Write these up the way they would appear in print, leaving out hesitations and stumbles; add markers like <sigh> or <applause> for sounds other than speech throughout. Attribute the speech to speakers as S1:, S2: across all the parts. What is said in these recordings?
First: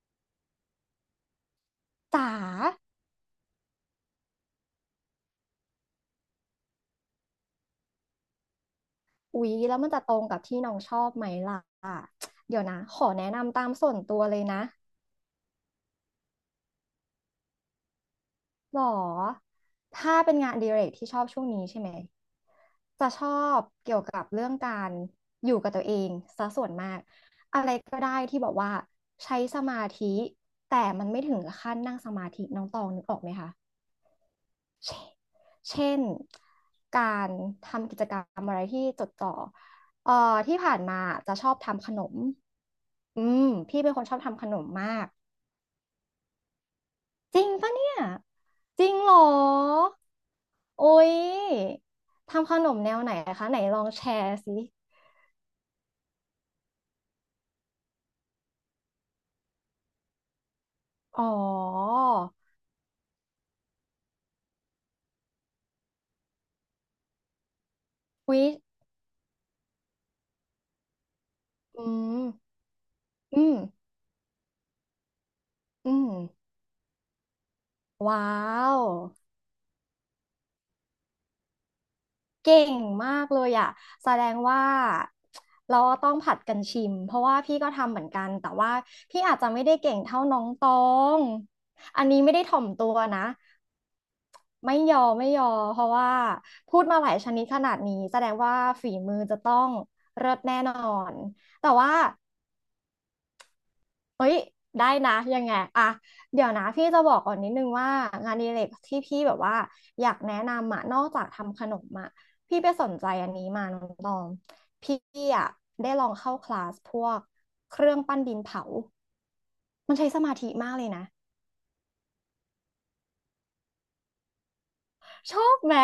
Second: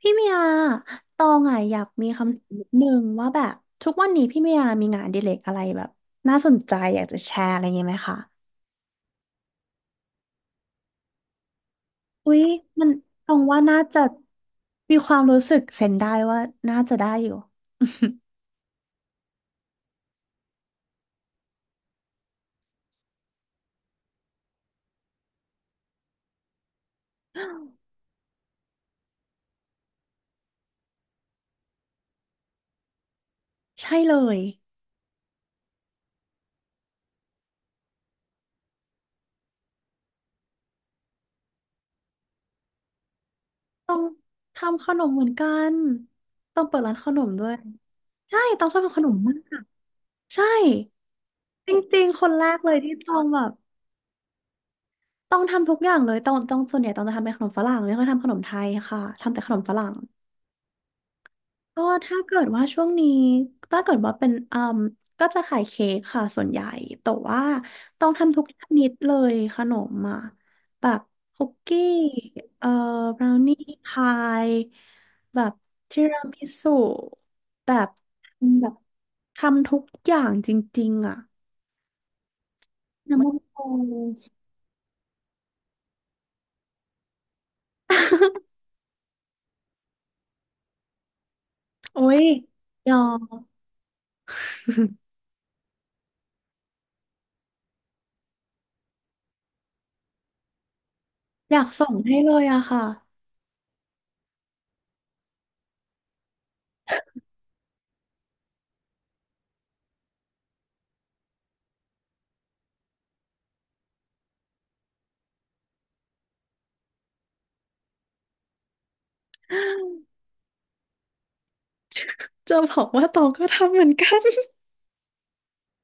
S1: พี่เมียตองอ่ะอยากมี
S2: จ๋า
S1: คำถามนิดนึงว่าแบบทุกวันนี้พี่เมียมีงานอดิเรกอะไรแบบน่าสนใจอยากจะแชร์อะไรอย่างงี้ไหมคะ
S2: อุ๊ยแล้วมันจะตรงกับที่น้องชอบไหมล่ะ
S1: อุ๊ย
S2: เดี๋ยวนะ
S1: มัน
S2: ขอแนะ
S1: ตอง
S2: นำ
S1: ว่า
S2: ตาม
S1: น่า
S2: ส่วน
S1: จะ
S2: ตัวเลยนะ
S1: มีความรู้สึกเซนได้ว่าน่าจะได้อยู่
S2: หรอถ้าเป็นงานอดิเรกที่ชอบช่วงนี้ใช่ไหมจะชอบเกี่ยวกับเรื่องการอยู่กับตัวเองซะส่วนมากอะไรก็ได้ที่บอกว่าใช้สมาธิแต่มันไม่ถึงกับขั้นนั่งสมาธิน้องตองนึกออกไหมคะ
S1: <laughs> ใช่เลย
S2: เช่นการทำกิจกรรมอะไรที่จดจ่อเอ่อที่ผ่านมาจะชอบทำขนมอืมพี่เป็
S1: ต้
S2: น
S1: อ
S2: ค
S1: ง
S2: นชอบทำขนม
S1: ทำข
S2: มา
S1: น
S2: ก
S1: มเหมือนกันต้องเปิดร้านขนม
S2: จริ
S1: ด้ว
S2: ง
S1: ย
S2: ปะเนี่ย
S1: ใช่ต้องชอบ
S2: จริง
S1: ทำขน
S2: เหร
S1: ม
S2: อ
S1: มากใช่
S2: โอ๊ย
S1: จริงๆคนแร
S2: ทำข
S1: ก
S2: น
S1: เล
S2: ม
S1: ย
S2: แน
S1: ที่
S2: วไหน
S1: ต้องแบ
S2: คะ
S1: บ
S2: ไหนลองแชร์สิ
S1: ต้องทำทุกอย่างเลยต้องส่วนใหญ่ต้องจะทำเป็นขนมฝรั่งไม่ค่อยทำขนมไทยค่ะทำแต่ขนมฝรั่ง
S2: อ๋อ
S1: ก็ถ้าเกิดว่าช่วงนี้ถ้าเกิดว่าเป็นก็จะขายเค้กค่ะส่วนใหญ่แต่ว่าต้องทำทุ
S2: วิ
S1: กชนิดเลยขนมอ่ะแบบคุกกี้
S2: อืม
S1: เอ่อบราว
S2: อืม
S1: นี่พายแบบ
S2: อื
S1: ที
S2: ม
S1: รามิสุแบบ
S2: ว้า
S1: แบบ
S2: ว
S1: ทำทุกอย่างจริงๆอ่ะ
S2: เก่งมา
S1: น้ำ
S2: ก
S1: มัน
S2: เลย
S1: โอ
S2: อ่ะแสดงว่าเราต้องผัดกันชิมเพราะว่าพี่ก็ทำเหมือนกันแต่ว่าพี่อาจจะไม่ได้เก่งเท่าน้องตอง
S1: โอ้
S2: อันนี้
S1: ย
S2: ไม่ได้ถ่อมตั
S1: ย
S2: ว
S1: อ
S2: นะ
S1: ม
S2: ไม่ยอม
S1: <laughs>
S2: ไม่ยอมเพราะว่าพูดมาหลายชนิดขนาดนี้แสดงว่าฝีมือจะต้องเลิศแน่นอน
S1: อยาก
S2: แต่
S1: ส่
S2: ว่า
S1: งให้เลยอะค่ะ
S2: เอ้ยได้นะยังไงอะเดี๋ยวนะพี่จะบอกก่อนนิดนึงว่างานอดิเรกที่พี่แบบว่าอยากแนะนำอะนอกจากทำขนมอะพี่ไปสนใจอันนี้มาน้องตองพี่อะได้ลองเข้าคลาสพวกเครื่องปั้นดินเผามันใช้สมาธิมากเลยนะ
S1: จะบอกว่าตองก็ทำเหมือนกัน
S2: ชอบไหม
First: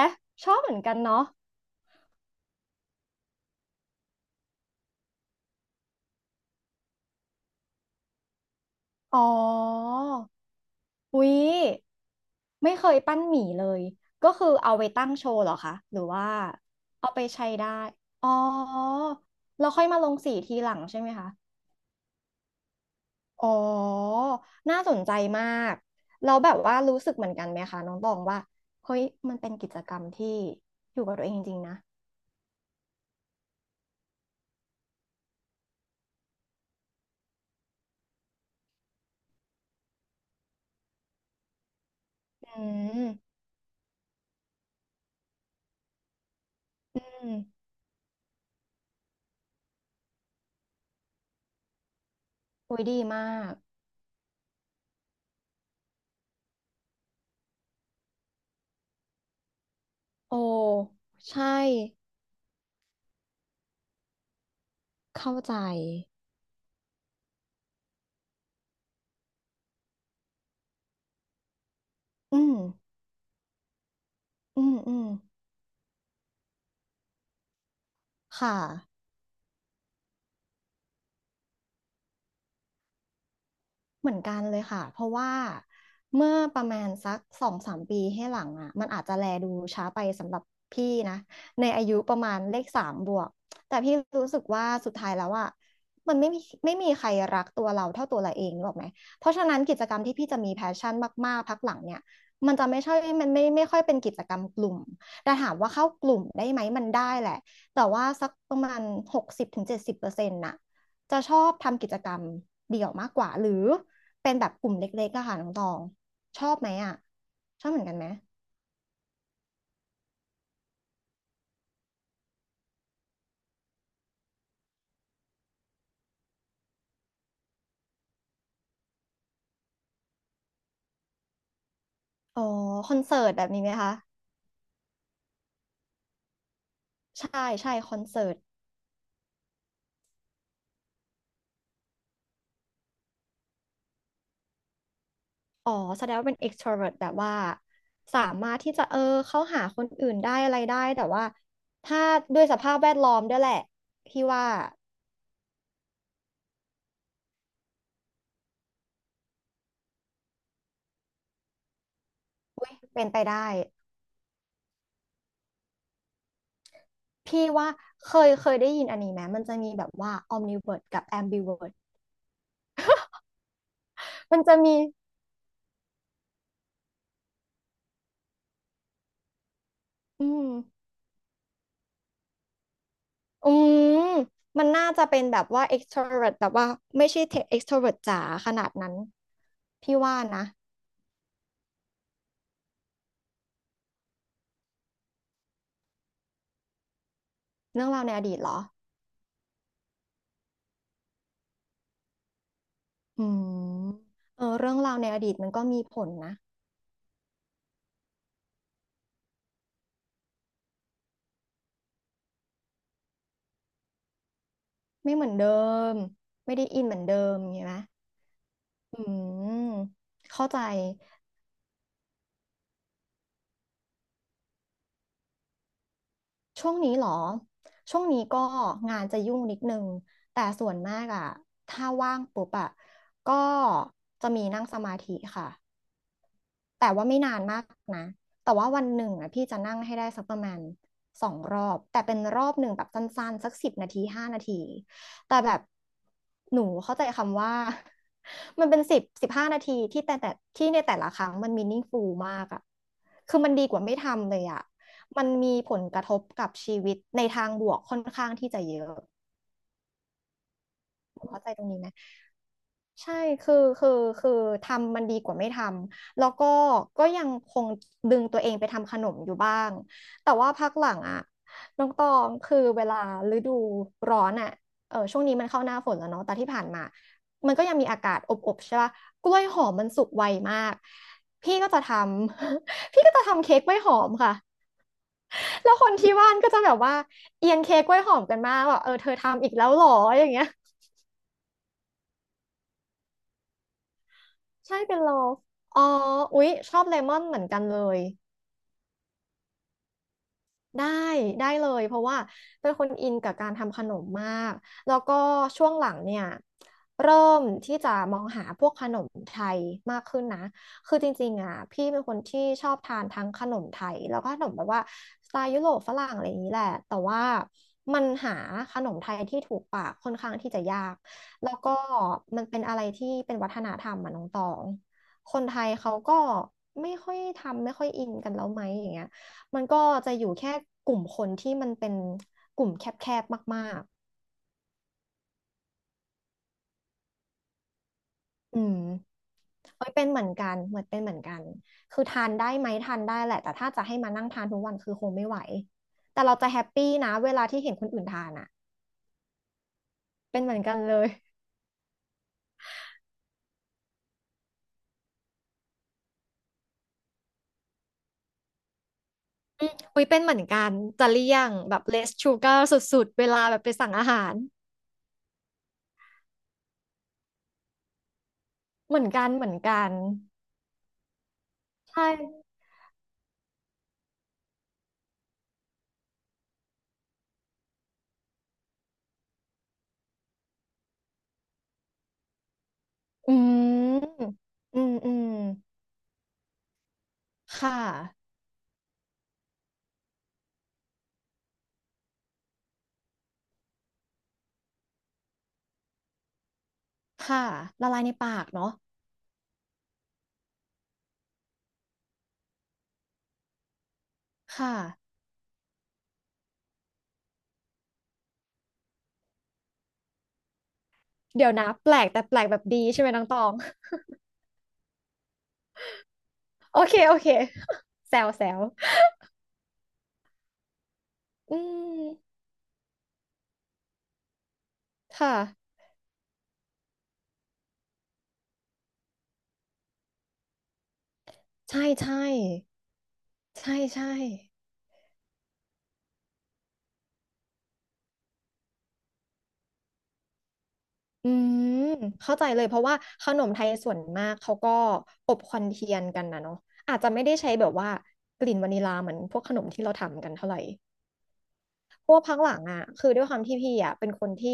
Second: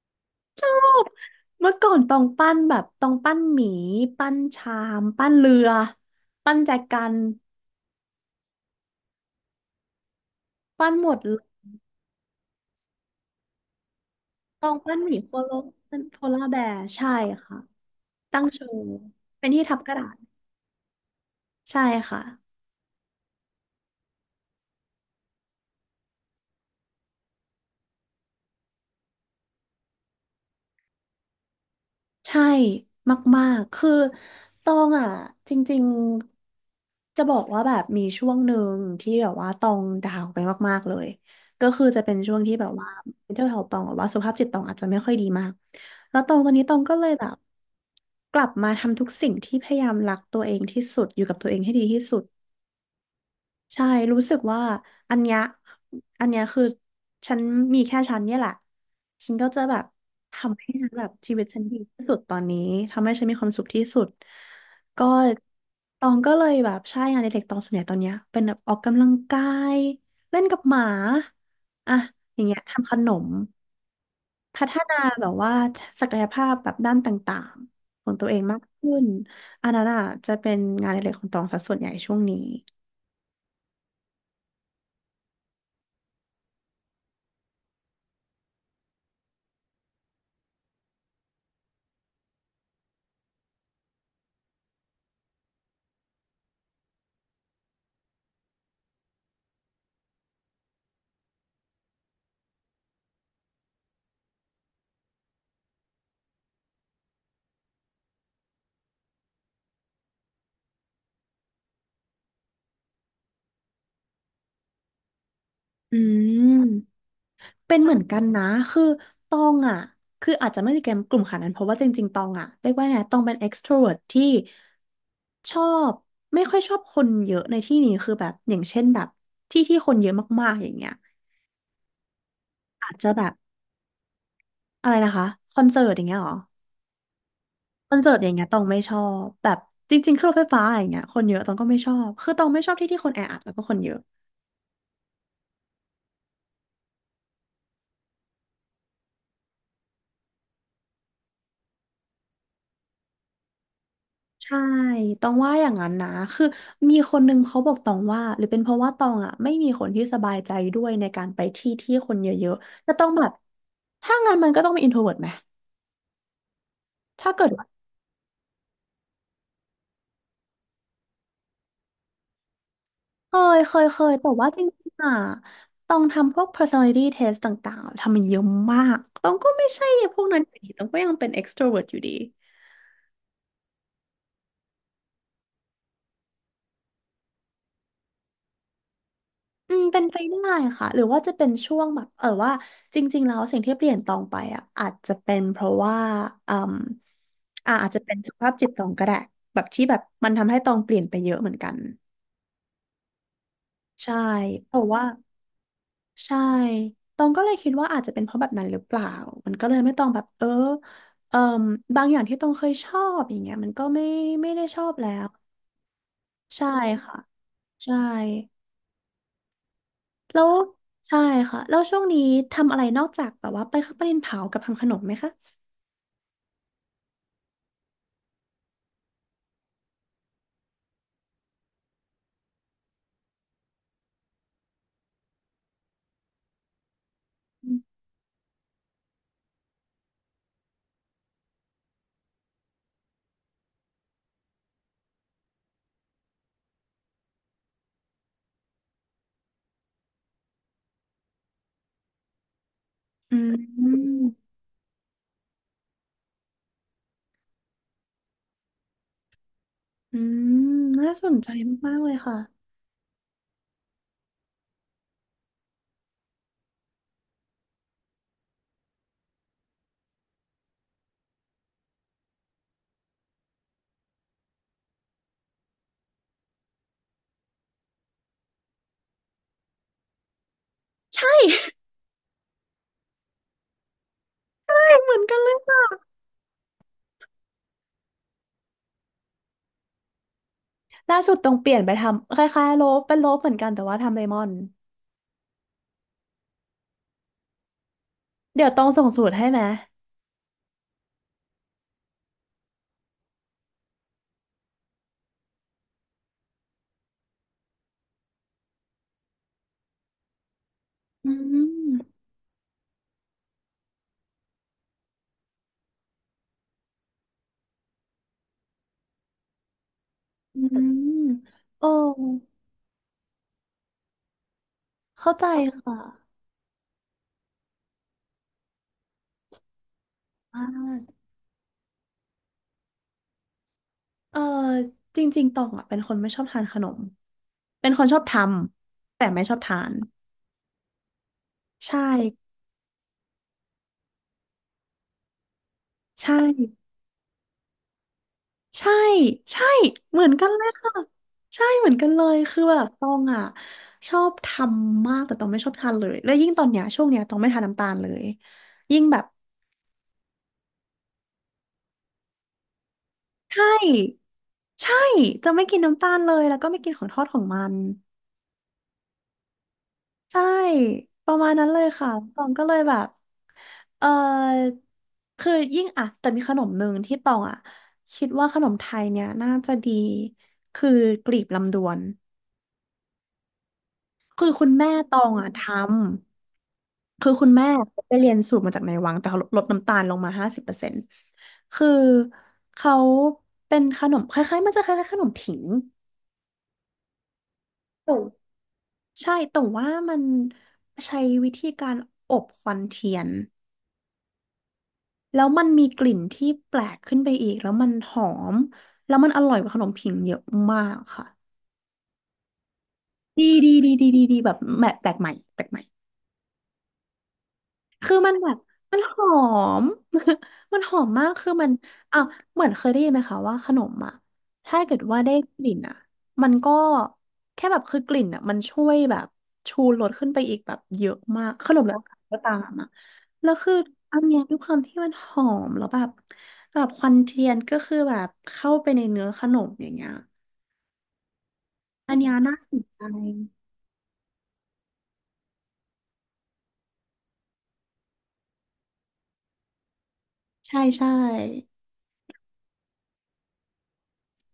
S2: ชอบเหมือนกันเนาะ
S1: เมื่อก่อนต้องปั้นแบบต้องปั้นหมีปั้นชามปั้นเรือปั้นแจกัน
S2: อ๋อ
S1: ปั้นหมด
S2: อุ๊
S1: เล
S2: ย
S1: ย
S2: ไม่เคยปั้นหมี่เลยก็คือ
S1: ต้อ
S2: เอา
S1: ง
S2: ไป
S1: ปั้น
S2: ตั้
S1: ห
S2: ง
S1: มี
S2: โช
S1: โค
S2: ว์
S1: โล
S2: เหรอคะห
S1: ปั้
S2: รื
S1: น
S2: อ
S1: โพ
S2: ว่า
S1: ลาร์แบร์ใช่
S2: เอาไปใช้
S1: ค่ะ
S2: ได้อ๋อ
S1: ตั้งโชว์เป็นที่
S2: เรา
S1: ทับ
S2: ค่อย
S1: กระ
S2: มา
S1: ดา
S2: ลง
S1: ษ
S2: สีทีหลังใช่ไหมคะ
S1: ใช่ค่ะ
S2: อ๋อน่าสนใจมากเราแล้วแบบว่ารู้สึกเหมือนกันไหมคะน้องตองว่าเฮ้ยมันเป็นกิจกรรมที่อยู่กับตัวเองจริงๆนะ
S1: ใช่มากๆ คือตองอ่ะจริงๆจะบอกว่าแบบมีช่วงหนึ่งที่แบบว่าตองดาวไปมากๆเลยก็คือจะเป็นช่วงที่
S2: อื
S1: แบบว่า
S2: ม
S1: mental health ตองหรือว่าสุขภาพจิตตองอาจจะไม่ค่อยดีมากแล้วตองตอนนี้ตองก็
S2: อื
S1: เลยแบ
S2: ม
S1: บกลับมาทำทุกสิ่งที่พยายามรักตัวเองที่สุดอยู่กับตัวเองให้ดีที่สุด
S2: โอุ้ยดีมาก
S1: ใช่รู้สึกว่าอันเนี้ยอันเนี้ยคือฉันมีแค่ฉันเนี่ยแหละ ฉันก็จะแบบ
S2: โอ้
S1: ทำให้ฉันแบบชีวิ
S2: ใช่
S1: ตฉันดีที่สุดตอนนี้ ทำให้ฉันมีความสุขที่สุดก็
S2: เข้าใจ
S1: ตองก็เลยแบบใช่งานอดิเรกตองส่วนใหญ่ตอนเนี้ยเป็นแบบออกกำลังกายเล่นกับหมาอะอ
S2: อื
S1: ย่าง
S2: ม
S1: เงี้ยทำขนม
S2: อื
S1: พัฒ
S2: มอื
S1: นา
S2: ม
S1: แบบว่าศักยภาพแบบด้านต่างๆของตัวเอง
S2: ค่ะ
S1: มากขึ้นอันนั้นอ่ะจะเป็นงานอดิเรกของตองซะส่วนใหญ่ช่วงนี้
S2: เหมือนกันเลยค่ะเพราะว่าเมื่อประมาณสัก2-3 ปีให้หลังอ่ะมันอาจจะแลดูช้าไปสำหรับพี่นะในอายุประมาณเลขสามบวกแต่พี่รู้สึกว่าสุดท้ายแล้วอ่ะมันไม่มีใครรักตัวเราเท่าตัวเราเองหรอกไหมเพราะฉะนั้นกิจกรรมที่พี่จะมีแพชชั่นมากๆพักหลังเนี่ยมันจะไม่ใช่มันไม่ค่อยเป็นกิจกรรมกลุ่มแต่ถามว่าเข้ากลุ่มได้ไหมมันได้แหละแต่ว่าสักประมาณ60-70%น่ะ จะชอบทำกิจกรรมเดี่ยวมากกว่าหรือเป็นแบบกลุ่มเล็กๆอะค่ะน้องตอง
S1: อื
S2: ช
S1: ม
S2: อบไหมอะชอบ
S1: เป็
S2: เห
S1: น
S2: มือน
S1: เห
S2: กั
S1: มื
S2: น
S1: อน
S2: ไหม
S1: กันนะคือตองอ่ะคืออาจจะไม่ได้เกมกลุ่มขนาดนั้นเพราะว่าจริงๆตองอ่ะเรียกว่าไงตองเป็นเอ็กซ์โทรเวิร์ t ที่ชอบไม่ค่อยชอบคนเยอะในที่นี้คือแบบอย่างเช่นแบบที่ที่คนเยอะมากๆอย่างเงี้ย
S2: อ๋อค
S1: อาจ
S2: อน
S1: จะ
S2: เสิ
S1: แบ
S2: ร์ต
S1: บ
S2: แบบนี้ไหมคะ
S1: อะไรนะคะคอนเสิร์ตอย่างเงี้ยเหรอ
S2: ใช่ใช่ค
S1: คอ
S2: อ
S1: น
S2: น
S1: เสิร์ตอ
S2: เสิ
S1: ย่า
S2: ร์
S1: ง
S2: ต
S1: เงี้ยตองไม่ชอบแบบจริงๆเครื่องไฟฟ้าอย่างเงี้ยคนเยอะตองก็ไม่ชอบคือตองไม่ชอบที่ที่คนแออัดแล้วก็คนเยอะ
S2: อ๋อแสดงว่าเป็น extrovert แบบว่าสามารถที่จะเข้าหาคนอื่นได้อะไรได้แต่ว่าถ้าด้วยสภาพแวดล้อมด้วยแหละพี่ว่า
S1: ใช่ตองว่าอย่างนั้นนะ คือมีคนนึงเขาบอกตองว่า หรือเป็นเพราะว่าตองอ่ะไม่มีคนที่สบายใจด้วยในการไปที่ที่คนเยอะ
S2: อุ๊ย
S1: ๆจะ
S2: เป็
S1: ต้อ
S2: น
S1: ง
S2: ไป
S1: แบบ
S2: ได้
S1: ถ้างั้นมันก็ต้องเป็น introvert ไหมถ้าเกิ
S2: พี่
S1: ดว่า
S2: ว่าเคยได้ยินอันนี้ไหมมันจะมีแบบว่า omnivert กับ ambivert
S1: เคยแต่
S2: มัน
S1: ว่า
S2: จะ
S1: จร
S2: มี
S1: ิงๆอ่ะตองทำพวก personality test ต่างๆ ทำมันเยอะมากตองก็ไม่ใช่พว
S2: อื
S1: กนั้น
S2: ม
S1: อยู่ดีตองก็ยังเป็น extrovert อยู่ดี
S2: อืมมันน่าจะเป็นแบบว่า extrovert แบบว่าไม่ใช่ extrovert จ๋าขนาดนั้น
S1: อืม
S2: พี่
S1: เป็น
S2: ว่า
S1: ไป
S2: นะ
S1: ได้ค่ะหรือว่าจะเป็นช่วงแบบเออว่าจริงๆแล้วสิ่งที่เปลี่ยนตองไปอ่ะอาจจะเป็นเพราะว่าอืม
S2: เรื่อ
S1: อาจ
S2: ง
S1: จะ
S2: ราวใน
S1: เป็น
S2: อ
S1: สุ
S2: ดี
S1: ข
S2: ตเห
S1: ภา
S2: ร
S1: พ
S2: อ
S1: จิตตองก็ได้แบบที่แบบมันทำให้ตองเปลี่ยนไปเยอะเหมือนกัน
S2: อืม
S1: ใช่
S2: เออ
S1: เพ
S2: เรื่อง
S1: ราะ
S2: ราว
S1: ว่า
S2: ในอดีตมันก็มีผลนะ
S1: ใช่ตองก็เลยคิดว่าอาจจะเป็นเพราะแบบนั้นหรือเปล่ามันก็เลยไม่ต้องแบบเออเอ่มบางอย่างที่ตองเคยชอบอย่างเงี้ยมันก็ไม่ได้ชอบแล้
S2: ไม่เห
S1: ว
S2: มือนเดิมไม่ได้
S1: ใช่
S2: อินเหมือน
S1: ค่ะ
S2: เดิมใช่ไหม
S1: ใช่
S2: อืม
S1: แล้
S2: เข้า
S1: ว
S2: ใจ
S1: ใช่ค่ะแล้วช่วงนี้ทำอะไรนอกจากแบบว่าไปเข้าประเด็นเผากับทำขนมไหมคะ
S2: ช่วงนี้เหรอช่วงนี้ก็งานจะยุ่งนิดนึงแต่ส่วนมากอะถ้าว่างปุ๊บอะก็จะมีนั่งสมาธิค่ะ แต่ว่าไม่นานมากนะ แต่ว่าวันหนึ่งอ่ะพี่จะนั่งให้ได้สักประมาณ2 รอบ แต่เป็นรอบหนึ่งแบบสั้นๆสัก10 นาทีห้านาที แต่แบบหนูเข้าใจคำว่า <laughs> มันเป็น10 15 นาทีที่แต่ที่ในแต่ละครั้งมัน meaningful มากอ่ะคื
S1: อื
S2: อมันดีกว่าไม่
S1: ม
S2: ทำเลยอ่ะมันมีผลกระทบกับชีวิตในทางบวกค่อนข้างที่จะเยอะ
S1: อืมน่าสน
S2: เข้า
S1: ใจ
S2: ใจตรงนี้ไหม
S1: มากๆเลยค่ะ
S2: ใช่คือคือคือทำมันดีกว่าไม่ทำ แล้วก็ยังคงดึงตัวเองไปทำขนมอยู่บ้างแต่ว่าพักหลังอะน้องตองคือเวลาฤดูร้อนอะเออช่วงนี้มันเข้าหน้าฝนแล้วเนาะแต่ที่ผ่านมามันก็ยังมีอากาศอบๆใช่ปะกล้วยหอมมันสุกไวมาก
S1: ใช่
S2: พี่ก็จะทำ <laughs> พี่ก็จะทำเค้กกล้วยหอมค่ะ
S1: <laughs> เหมือนกันเลย
S2: แล้วค
S1: ค่ะ
S2: นที่บ้านก็จะแบบว่าเอียนเค้กกล้วยหอมกันมากว่าเออเธอทำอีกแล้วเหรออย่างเงี้ย
S1: ล่าสุดต้องเปลี่ยนไปทำคล้ายๆโลฟเป็นโลฟเหมือนกันแต่ว่าทำเลมอน
S2: ใช่เป็นลอฟอ๋ออุ๊ยชอบเลมอนเหมือนกันเลย
S1: เดี๋ยวต้องส่งสูตรให้ไหม
S2: ได้ได้เลยเพราะว่าเป็นคนอินกับการทำขนมมากแล้วก็ช่วงหลังเนี่ยเริ่มที่จะมองหาพวกขนมไทยมากขึ้นนะคือจ
S1: อื
S2: ริงๆอ่ะ
S1: ม
S2: พี่เป็นคนที่ชอบทานทั้งขนมไทยแล้วก็ขนมแบบว่าสไตล์ยุโรปฝรั่งอะไรอย่างนี้แหละแต่ว่ามันหาขนมไทยที่ถูกปากค่อนข้างที่
S1: อื
S2: จะ
S1: ม
S2: ยากแล้วก็
S1: โอ้
S2: มันเป็นอะไรที่เป็นวัฒนธรรมอ่ะน้องตองค
S1: เข้า
S2: น
S1: ใจ
S2: ไทยเขาก็
S1: ค่ะ
S2: ไม่ค่อยทำไม่ค่อยอินกันแล้วไหมอย่างเงี้ย มันก็จะอยู่แค่
S1: อ่
S2: กลุ่ม
S1: า
S2: คนที่มันเป็นกลุ่มแคบๆมาก
S1: เออจริงๆตองอ่ะเป็นคนไม่ชอบทานขนมเป็นคนชอบท
S2: ๆอืม
S1: ำแต่ไม่ชอบทา
S2: เอ้ย
S1: น
S2: เป็นเหมือนกันเหมือนเป็นเหมือนกัน
S1: ใช่
S2: คือทานได้ไหมทานได้แหละแต่ถ้าจะให้มานั่งทานทุกวันคือคงไม่ไหวแต่
S1: ใช่
S2: เราจะแฮปปี้นะเวลาที่เห็นคนอื่นทานอ่ะ
S1: ใช่ใช่เหมือน
S2: เป็น
S1: กัน
S2: เหมือ
S1: เล
S2: น
S1: ย
S2: กันเล
S1: ค่ะ
S2: ย
S1: ใช่เหมือนกันเลยคือแบบตองอ่ะชอบทำมากแต่ตองไม่ชอบทานเลยแล้วยิ่งตอนเนี้ยช่วงเนี้ยตองไม่ทานน้ำตาลเลยยิ่งแบบ
S2: อืมอุ้ยเป็นเหมือนกันจะเลี่ยงแบบ less sugar สุดๆเวลาแบบ
S1: ใช่
S2: ไปสั่งอาหาร
S1: ใช่จะไม่กินน้ำตาลเลยแล้วก็ไม่กินของทอดของมัน
S2: เหมือนกันเหมือนกัน
S1: ใช่ประมาณนั้นเลย
S2: ใช่
S1: ค่ะตองก็เลยแบบเออคือยิ่งอ่ะแต่มีขนมหนึ่งที่ตองอ่ะคิดว่าขนมไทยเนี่ยน่าจะดีคือกลีบลำดวน
S2: อืม
S1: คือคุณ
S2: อื
S1: แม่
S2: มอื
S1: ตอ
S2: ม
S1: งอ่ะทำ คือคุณแม่
S2: ค่ะ
S1: เขาไปเรียนสูตรมาจากในวังแต่เขาลดน้ำตาลลงมา50%คือเขาเป็นขนมคล้ายๆมันจะคล้ายๆขนมผิง
S2: ค่ะละลายใน
S1: แต่
S2: ปากเนาะ
S1: ใช่แต่ว่ามันใช้วิธีการอบควันเทียน
S2: ค่ะ
S1: แล้วมันมีกลิ่นที่แปลกขึ้นไปอีกแล้วมันหอมแล้วมันอร่อยกว่าขนมผิงเยอะมากค่ะ
S2: เดี๋ยวนะแปลกแต่แปลกแบบดีใช่ไหมน้องตอ
S1: ดี
S2: ง
S1: ดีดีดีดีดีแบบแปลกใหม่แปลกใหม่
S2: <laughs> โอเคโอเค <laughs>
S1: คื
S2: แซ
S1: อ
S2: ว
S1: มัน
S2: แซ
S1: แบบ
S2: ว
S1: มันหอม <laughs> มันหอมมากคือ
S2: อื
S1: มัน
S2: ม
S1: อ่ะเหมือนเคยได้ยินไหมคะว่าขนมถ้าเกิดว่าได้
S2: ค่ะ
S1: กลิ่นมันก็แค่แบบคือกลิ่นมันช่วยแบบชูรสขึ้นไปอีกแบบเยอะมากขน
S2: ใช่
S1: มแล้ว
S2: ใช่
S1: ก็ตามแล้วคือ
S2: ใช่ใช่
S1: อันเนี้ยด้วยความที่มันหอมแล้วแบบแบบควันเทียนก็คือแบบเข้าไปในเนื้อขนมอย่างเงี้ย
S2: อืม
S1: อันเนี้ย
S2: เข้าใจ
S1: น่า
S2: เลย
S1: ส
S2: เพ
S1: น
S2: ราะว่า
S1: ใจ
S2: ขนมไทยส่วนมากเขาก็อบควันเทียนกันนะเนาะอาจจะไม่ได้ใช้แบบว่ากลิ่นวานิลาเหมือนพวกขนมที่เราทำกันเท่าไหร่
S1: ใช่ใช่
S2: เพราะว่าพักหลังอ่ะคือด้วยความที่พี่อ่ะเป็นคนที่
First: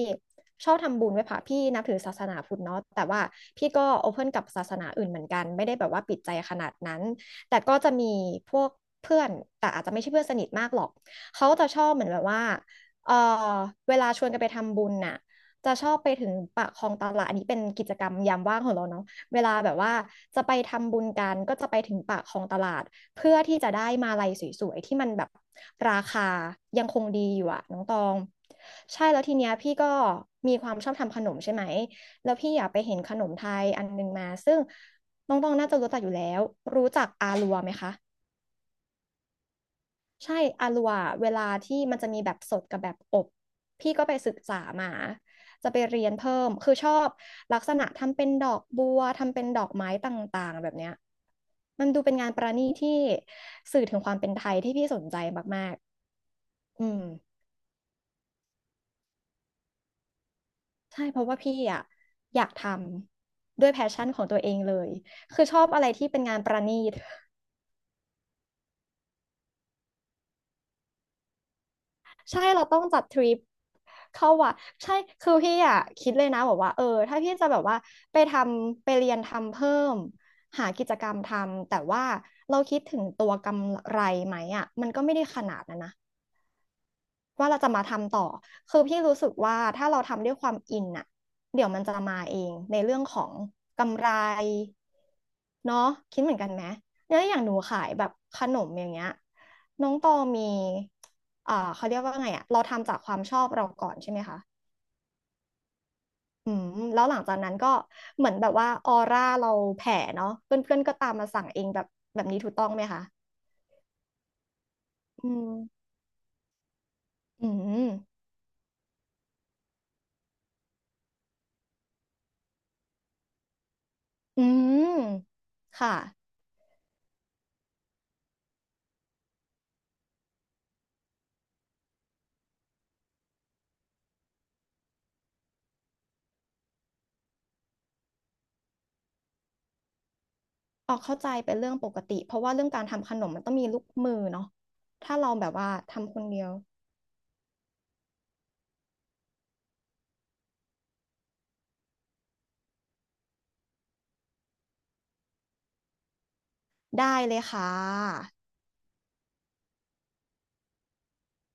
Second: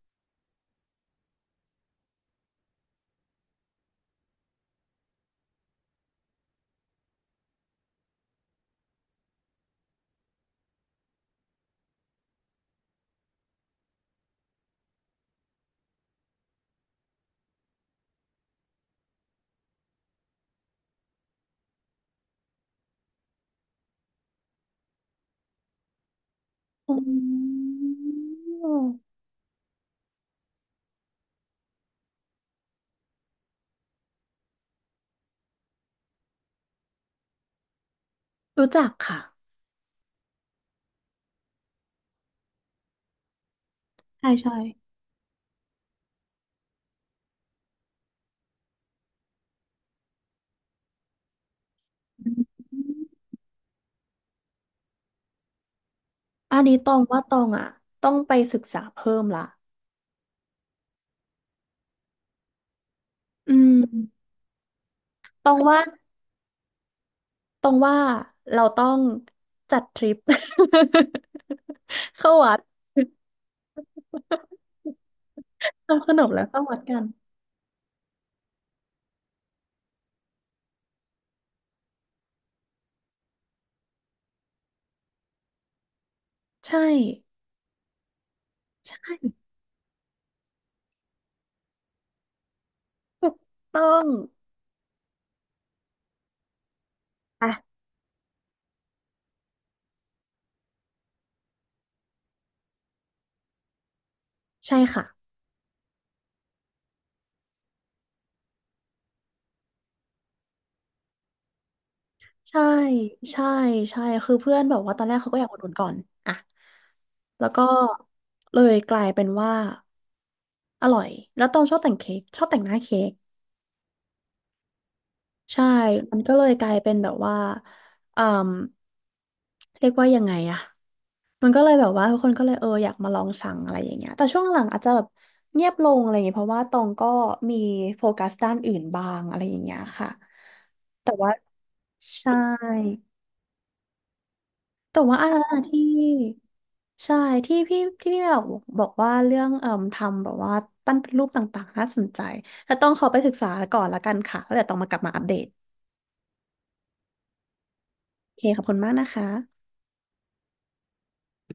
S2: ชอบทำบุญไหว้พระพี่นับถือศาสนาพุทธเนาะแต่ว่าพี่ก็โอเพ่นกับศาสนาอื่นเหมือนกันไม่ได้แบบว่าปิดใจขนาดนั้นแต่ก็จะมีพวกเพื่อนแต่อาจจะไม่ใช่เพื่อนสนิทมากหรอกเขาจะชอบเหมือนแบบว่าเออเวลาชวนกันไปทำบุญน่ะจะชอบไปถึงปากคลองตลาดอันนี้เป็นกิจกรรมยามว่างของเราเนาะเวลาแบบว่าจะไปทำบุญกันก็จะไปถึงปากคลองตลาด เพื่อที่จะได้มาลัยสวยๆที่มันแบบราคายัง
S1: อื
S2: คงดีอยู่อะน้องตอง
S1: ม
S2: ใช่แล้วทีเนี้ยพี่ก็มีความชอบทำขนมใช่ไหมแล้วพี่อยากไปเห็นขนมไทยอันหนึงมาซึ่งน้องตองน่าจะรู้จักอยู่แล้วรู้จักอาลัวไหมคะ
S1: รู้จักค่ะ
S2: ใช่อาลัวเวลาที่มันจะมีแบบสดกับแบบอบพี่ก็ไป
S1: ใช่
S2: ศึก
S1: ใช่
S2: ษามา จะไปเรียนเพิ่ม คือชอบลักษณะทำเป็นดอกบัว ทำเป็นดอกไม้ต่างๆแบบเนี้ยมันดูเป็นงานประณีตที่สื่อถึงความเป็นไทยที่พี่สนใจมาก
S1: อันนี้
S2: ๆอื
S1: ตอ
S2: ม
S1: งว่าตองต้องไปศึกษาเพิ่มละ
S2: ใช่เพราะว่าพี่อะอยากท
S1: อื
S2: ำด้วย
S1: ม
S2: แพชชั่นของตัวเองเลยคือ
S1: ตอ
S2: ช
S1: ง
S2: อบ
S1: ว่า
S2: อะไรที่เป็นงานประณีต
S1: ตองว่าเราต้องจัดทริป <laughs> เข้า
S2: ใช่
S1: วัด
S2: เราต้องจัดทริปเข้าวัดใช่คือพี่อ่ะ
S1: ทำข
S2: คิด
S1: น
S2: เล
S1: ม
S2: ย
S1: แล้
S2: นะ
S1: ว
S2: บอก
S1: เข้า
S2: ว่า
S1: วัดกัน
S2: ถ้าพี่จะแบบว่าไปทำไปเรียนทำเพิ่มหากิจกรรมทำแต่ว่าเราคิดถึงตัวกำไรไหมอ่ะมันก็ไม่ได้ขนาดนั้นนะ
S1: ใช่
S2: ว่าเราจะมาทำต่อ คือ
S1: ใช่
S2: พี่รู้สึกว่าถ้าเราทำด้วยความอินอ่ะเดี๋ยวมันจะมาเองในเรื่องขอ
S1: ถู
S2: ง
S1: กต้อ
S2: กำ
S1: ง
S2: ไรเนาะคิดเหมือนกันไหมเนี่ยอย่างหนู
S1: อ่ะ
S2: ขายแบบขนมอย่างเงี้ยน้องตอมีเขาเรียกว่าไงอะเราทำจากความชอบเราก่อนใช่ไหมคะ
S1: ใช่ค่ะ
S2: อืมแล้วหลังจากนั้นก็เหมือนแบบว่าออร่าเราแผ่เนาะเพื่อนๆก็ตามมาสั่งเองแบบแบบนี้ถูก
S1: ใช่
S2: ต้องไหมคะ
S1: ใช่ใช่คือเพื่อนแบบว่าตอนแรก
S2: อื
S1: เขาก็อยากอุดหนุนก่อ
S2: ม
S1: นอ่ะแล้
S2: อื
S1: วก็
S2: ม
S1: เลยกลายเป็นว่าอร่อยแล้วตองชอบแต่งเค้กชอบแต่งหน้าเค้ก
S2: อืม
S1: ใช่
S2: ค่ะ
S1: มันก็เลยกลายเป็นแบบว่าเอ่มเรียกว่ายังไงอะมันก็เลยแบบว่าทุกคนก็เลยเอออยากมาลองสั่งอะไรอย่างเงี้ยแต่ช่วงหลังอาจจะแบบเงียบลงอะไรอย่างเงี้ยเพราะว่าตองก็มีโฟกัสด้านอื่นบ้างอะไรอย่างเงี้ยค่ะ
S2: ออก
S1: แต่
S2: เข้าใจ
S1: ว่า
S2: เป็นเรื่องปกติ
S1: ใช่
S2: เพราะว่าเรื่องการทำขนมมันต้องมีลูกมือเนาะ
S1: แต่
S2: ถ้า
S1: ว่าอะ
S2: เรา
S1: ไร
S2: แบบว่า
S1: ที่
S2: ทำคนเดียว
S1: ใช่ที่พี่แบบบอกว่าเรื่องเอ่มทำแบบว่าปั้นเป็นรูปต่างๆน่าสนใจแต่ต้องขอไปศึกษาก่อนละกันค่ะแล้วเดี๋ยวต้องมากลับมาอัปเดต
S2: ได้เลยค่ะ
S1: โอเคขอบคุณมากนะคะ